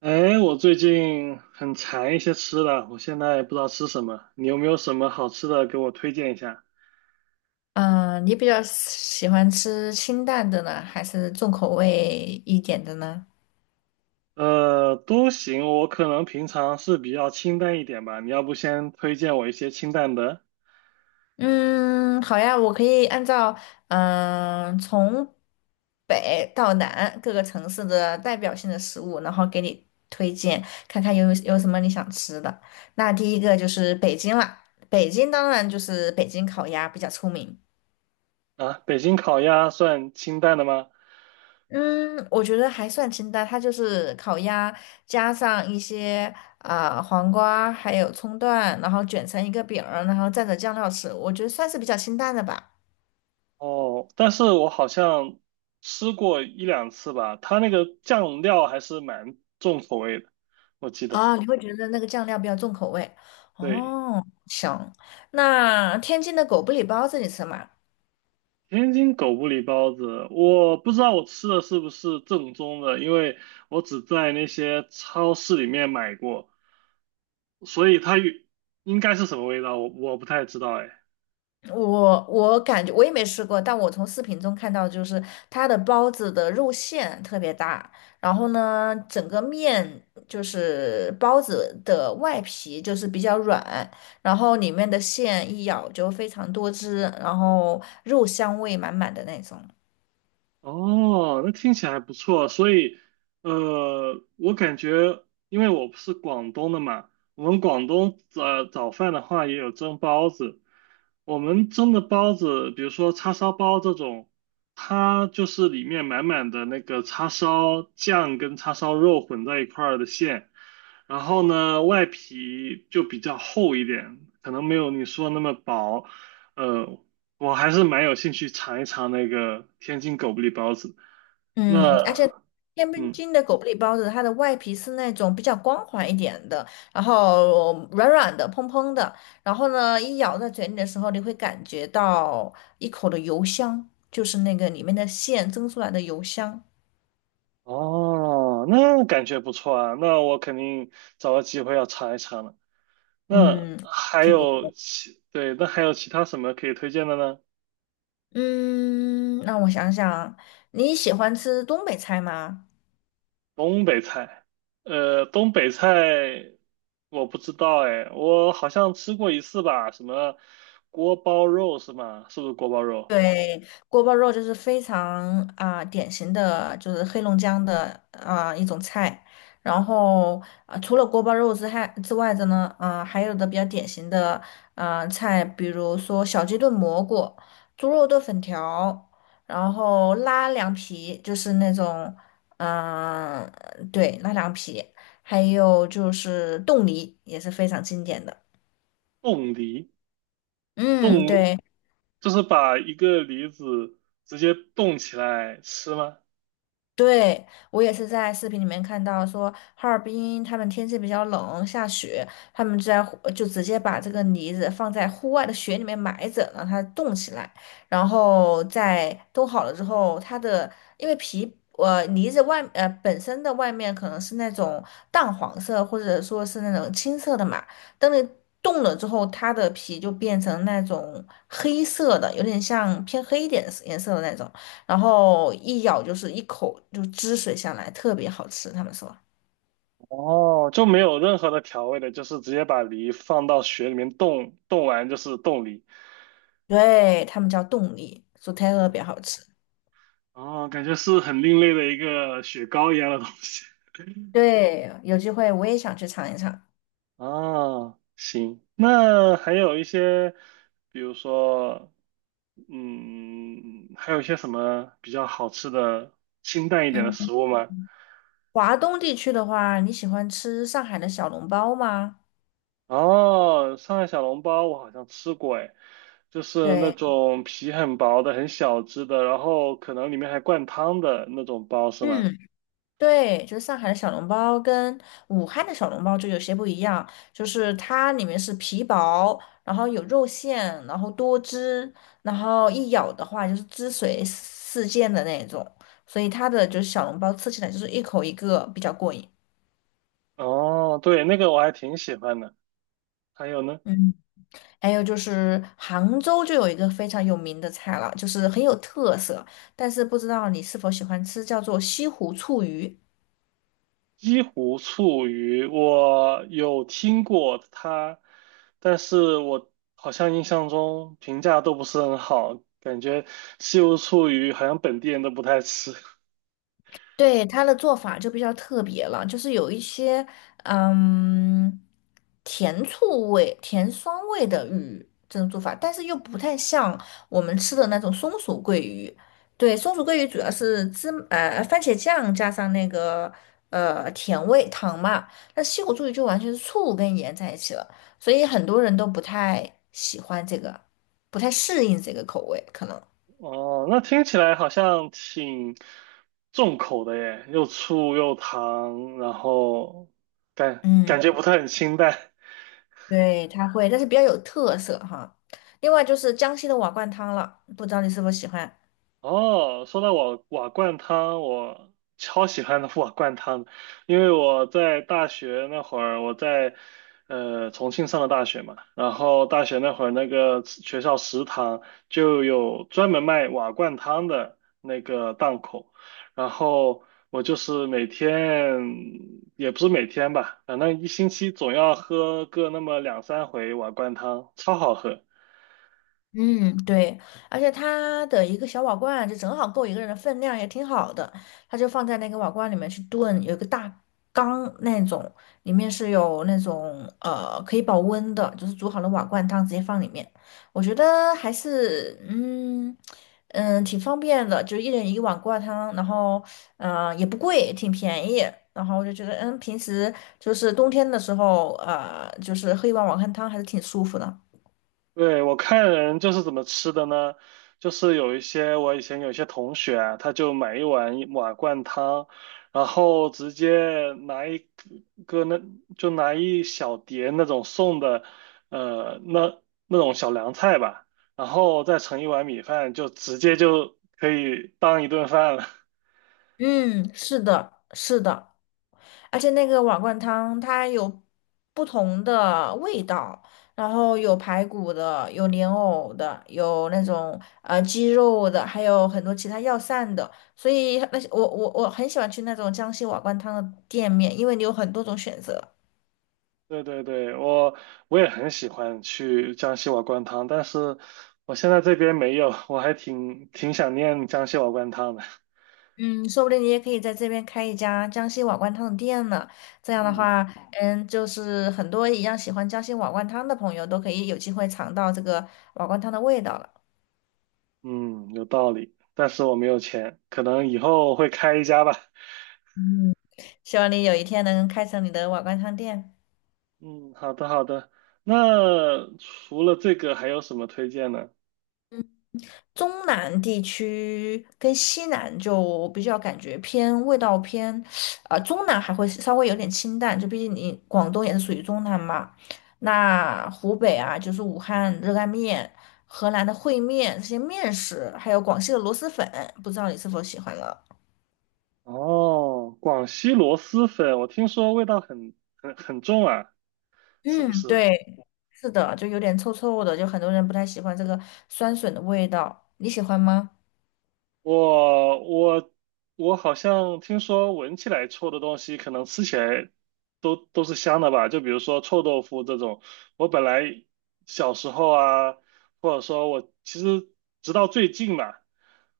哎，我最近很馋一些吃的，我现在不知道吃什么，你有没有什么好吃的给我推荐一下？你比较喜欢吃清淡的呢，还是重口味一点的呢？都行，我可能平常是比较清淡一点吧，你要不先推荐我一些清淡的。嗯，好呀，我可以按照从北到南各个城市的代表性的食物，然后给你推荐，看看有什么你想吃的。那第一个就是北京啦，北京当然就是北京烤鸭比较出名。啊？北京烤鸭算清淡的吗？嗯，我觉得还算清淡，它就是烤鸭加上一些黄瓜，还有葱段，然后卷成一个饼儿，然后蘸着酱料吃，我觉得算是比较清淡的吧。哦，但是我好像吃过一两次吧，它那个酱料还是蛮重口味的，我记得，啊，你会觉得那个酱料比较重口味。对。哦，行，那天津的狗不理包子你吃吗？天津狗不理包子，我不知道我吃的是不是正宗的，因为我只在那些超市里面买过，所以它与应该是什么味道，我不太知道哎。我感觉我也没吃过，但我从视频中看到，就是它的包子的肉馅特别大，然后呢，整个面就是包子的外皮就是比较软，然后里面的馅一咬就非常多汁，然后肉香味满满的那种。哦，那听起来不错。所以，我感觉，因为我不是广东的嘛，我们广东早饭的话也有蒸包子。我们蒸的包子，比如说叉烧包这种，它就是里面满满的那个叉烧酱跟叉烧肉混在一块儿的馅，然后呢，外皮就比较厚一点，可能没有你说那么薄。呃，我还是蛮有兴趣尝一尝那个天津狗不理包子。嗯，那，而且天嗯，津的狗不理包子，它的外皮是那种比较光滑一点的，然后软软的、蓬蓬的，然后呢，一咬在嘴里的时候，你会感觉到一口的油香，就是那个里面的馅蒸出来的油香，哦，那感觉不错啊。那我肯定找个机会要尝一尝了。那嗯，还挺不有错。其，对，那还有其他什么可以推荐的呢？嗯，让我想想，你喜欢吃东北菜吗？东北菜，东北菜我不知道哎，我好像吃过一次吧，什么锅包肉是吗？是不是锅包肉？对，锅包肉就是非常典型的，就是黑龙江的一种菜。然后除了锅包肉之外的呢，还有的比较典型的菜，比如说小鸡炖蘑菇、猪肉炖粉条，然后拉凉皮，就是那种嗯、对，拉凉皮，还有就是冻梨也是非常经典的。冻梨？嗯，冻，对。就是把一个梨子直接冻起来吃吗？对，我也是在视频里面看到说，哈尔滨他们天气比较冷，下雪，他们在户就直接把这个梨子放在户外的雪里面埋着，让它冻起来，然后在冻好了之后，它的因为皮梨子本身的外面可能是那种淡黄色或者说是那种青色的嘛，等你冻了之后，它的皮就变成那种黑色的，有点像偏黑一点的颜色的那种。然后一咬就是一口就汁水下来，特别好吃。他们说，哦，就没有任何的调味的，就是直接把梨放到雪里面冻，冻完就是冻梨。对，他们叫冻梨，说特哦，别好吃。哦，感觉是很另类的一个雪糕一样的东西。对，有机会我也想去尝一尝。哦，行，那还有一些，比如说，嗯，还有一些什么比较好吃的清淡一点的食嗯，物吗？华东地区的话，你喜欢吃上海的小笼包吗？哦，上海小笼包我好像吃过，哎，就是那对，种皮很薄的、很小只的，然后可能里面还灌汤的那种包，是吗？嗯，对，就是上海的小笼包跟武汉的小笼包就有些不一样，就是它里面是皮薄，然后有肉馅，然后多汁，然后一咬的话就是汁水四溅的那种，所以它的就是小笼包吃起来就是一口一个比较过瘾。哦，对，那个我还挺喜欢的。还有呢，还有就是杭州就有一个非常有名的菜了，就是很有特色，但是不知道你是否喜欢吃，叫做西湖醋鱼。西湖醋鱼，我有听过它，但是我好像印象中评价都不是很好，感觉西湖醋鱼好像本地人都不太吃。对，它的做法就比较特别了，就是有一些嗯甜醋味、甜酸味的鱼这种做法，但是又不太像我们吃的那种松鼠桂鱼。对，松鼠桂鱼主要是番茄酱加上那个甜味糖嘛，那西湖醋鱼就完全是醋跟盐在一起了，所以很多人都不太喜欢这个，不太适应这个口味，可能。哦，那听起来好像挺重口的耶，又醋又糖，然后感嗯。感觉不太很清淡。对，它会，但是比较有特色哈。另外就是江西的瓦罐汤了，不知道你是否喜欢？哦，说到瓦罐汤，我超喜欢的瓦罐汤的，因为我在大学那会儿，我在重庆上的大学嘛，然后大学那会儿那个学校食堂就有专门卖瓦罐汤的那个档口，然后我就是每天也不是每天吧，反正一星期总要喝个那么两三回瓦罐汤，超好喝。嗯，对，而且它的一个小瓦罐，就正好够一个人的分量，也挺好的。它就放在那个瓦罐里面去炖，有一个大缸那种，里面是有那种可以保温的，就是煮好的瓦罐汤直接放里面。我觉得还是挺方便的，就一人一个碗挂汤，然后也不贵，挺便宜。然后我就觉得嗯，平时就是冬天的时候，呃，就是喝一碗瓦罐汤还是挺舒服的。对，我看人就是怎么吃的呢？就是有一些我以前有一些同学啊，他就买一碗一瓦罐汤，然后直接拿一个那就拿一小碟那种送的，呃，那那种小凉菜吧，然后再盛一碗米饭，就直接就可以当一顿饭了。嗯，是的，是的，而且那个瓦罐汤它有不同的味道，然后有排骨的，有莲藕的，有那种鸡肉的，还有很多其他药膳的，所以那些我很喜欢去那种江西瓦罐汤的店面，因为你有很多种选择。对对对，我也很喜欢去江西瓦罐汤，但是我现在这边没有，我还挺想念江西瓦罐汤的。嗯，说不定你也可以在这边开一家江西瓦罐汤的店呢。这样的嗯话，嗯，就是很多一样喜欢江西瓦罐汤的朋友都可以有机会尝到这个瓦罐汤的味道了。嗯，有道理，但是我没有钱，可能以后会开一家吧。嗯，希望你有一天能开成你的瓦罐汤店。嗯，好的好的。那除了这个还有什么推荐呢？嗯，中南地区跟西南就比较感觉偏味道偏，啊，中南还会稍微有点清淡，就毕竟你广东也是属于中南嘛。那湖北啊，就是武汉热干面、河南的烩面这些面食，还有广西的螺蛳粉，不知道你是否喜欢了？哦，广西螺蛳粉，我听说味道很重啊，是不嗯，是？对，是的，就有点臭臭的，就很多人不太喜欢这个酸笋的味道，你喜欢吗？我我我好像听说闻起来臭的东西，可能吃起来都是香的吧？就比如说臭豆腐这种，我本来小时候啊，或者说我其实直到最近吧，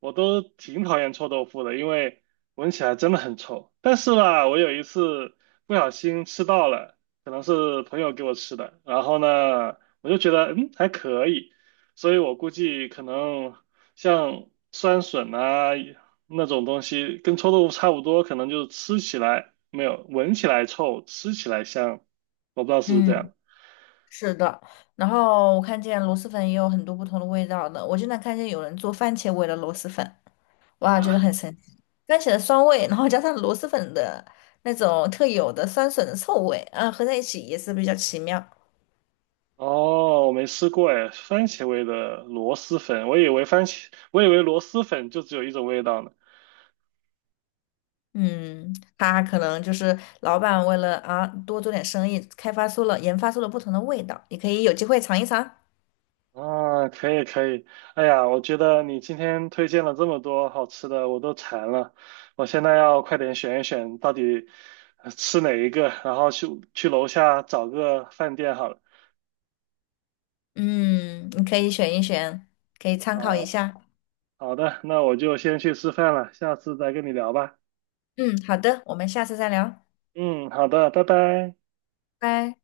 我都挺讨厌臭豆腐的，因为闻起来真的很臭。但是吧，我有一次不小心吃到了，可能是朋友给我吃的，然后呢，我就觉得嗯还可以。所以我估计可能像酸笋啊那种东西，跟臭豆腐差不多，可能就是吃起来没有，闻起来臭，吃起来香。我不知道是不是这嗯。样是的，然后我看见螺蛳粉也有很多不同的味道的。我经常看见有人做番茄味的螺蛳粉，哇，觉得啊？很神奇。番茄的酸味，然后加上螺蛳粉的那种特有的酸笋的臭味，啊，合在一起也是比较奇妙。哦，我没吃过哎，番茄味的螺蛳粉，我以为番茄，我以为螺蛳粉就只有一种味道呢。嗯，他可能就是老板为了啊多做点生意，开发出了研发出了不同的味道，你可以有机会尝一尝。啊，可以可以，哎呀，我觉得你今天推荐了这么多好吃的，我都馋了，我现在要快点选一选到底吃哪一个，然后去楼下找个饭店好了。嗯，你可以选一选，可以参考一好下。好的，那我就先去吃饭了，下次再跟你聊吧。嗯，好的，我们下次再聊，嗯，好的，拜拜。拜。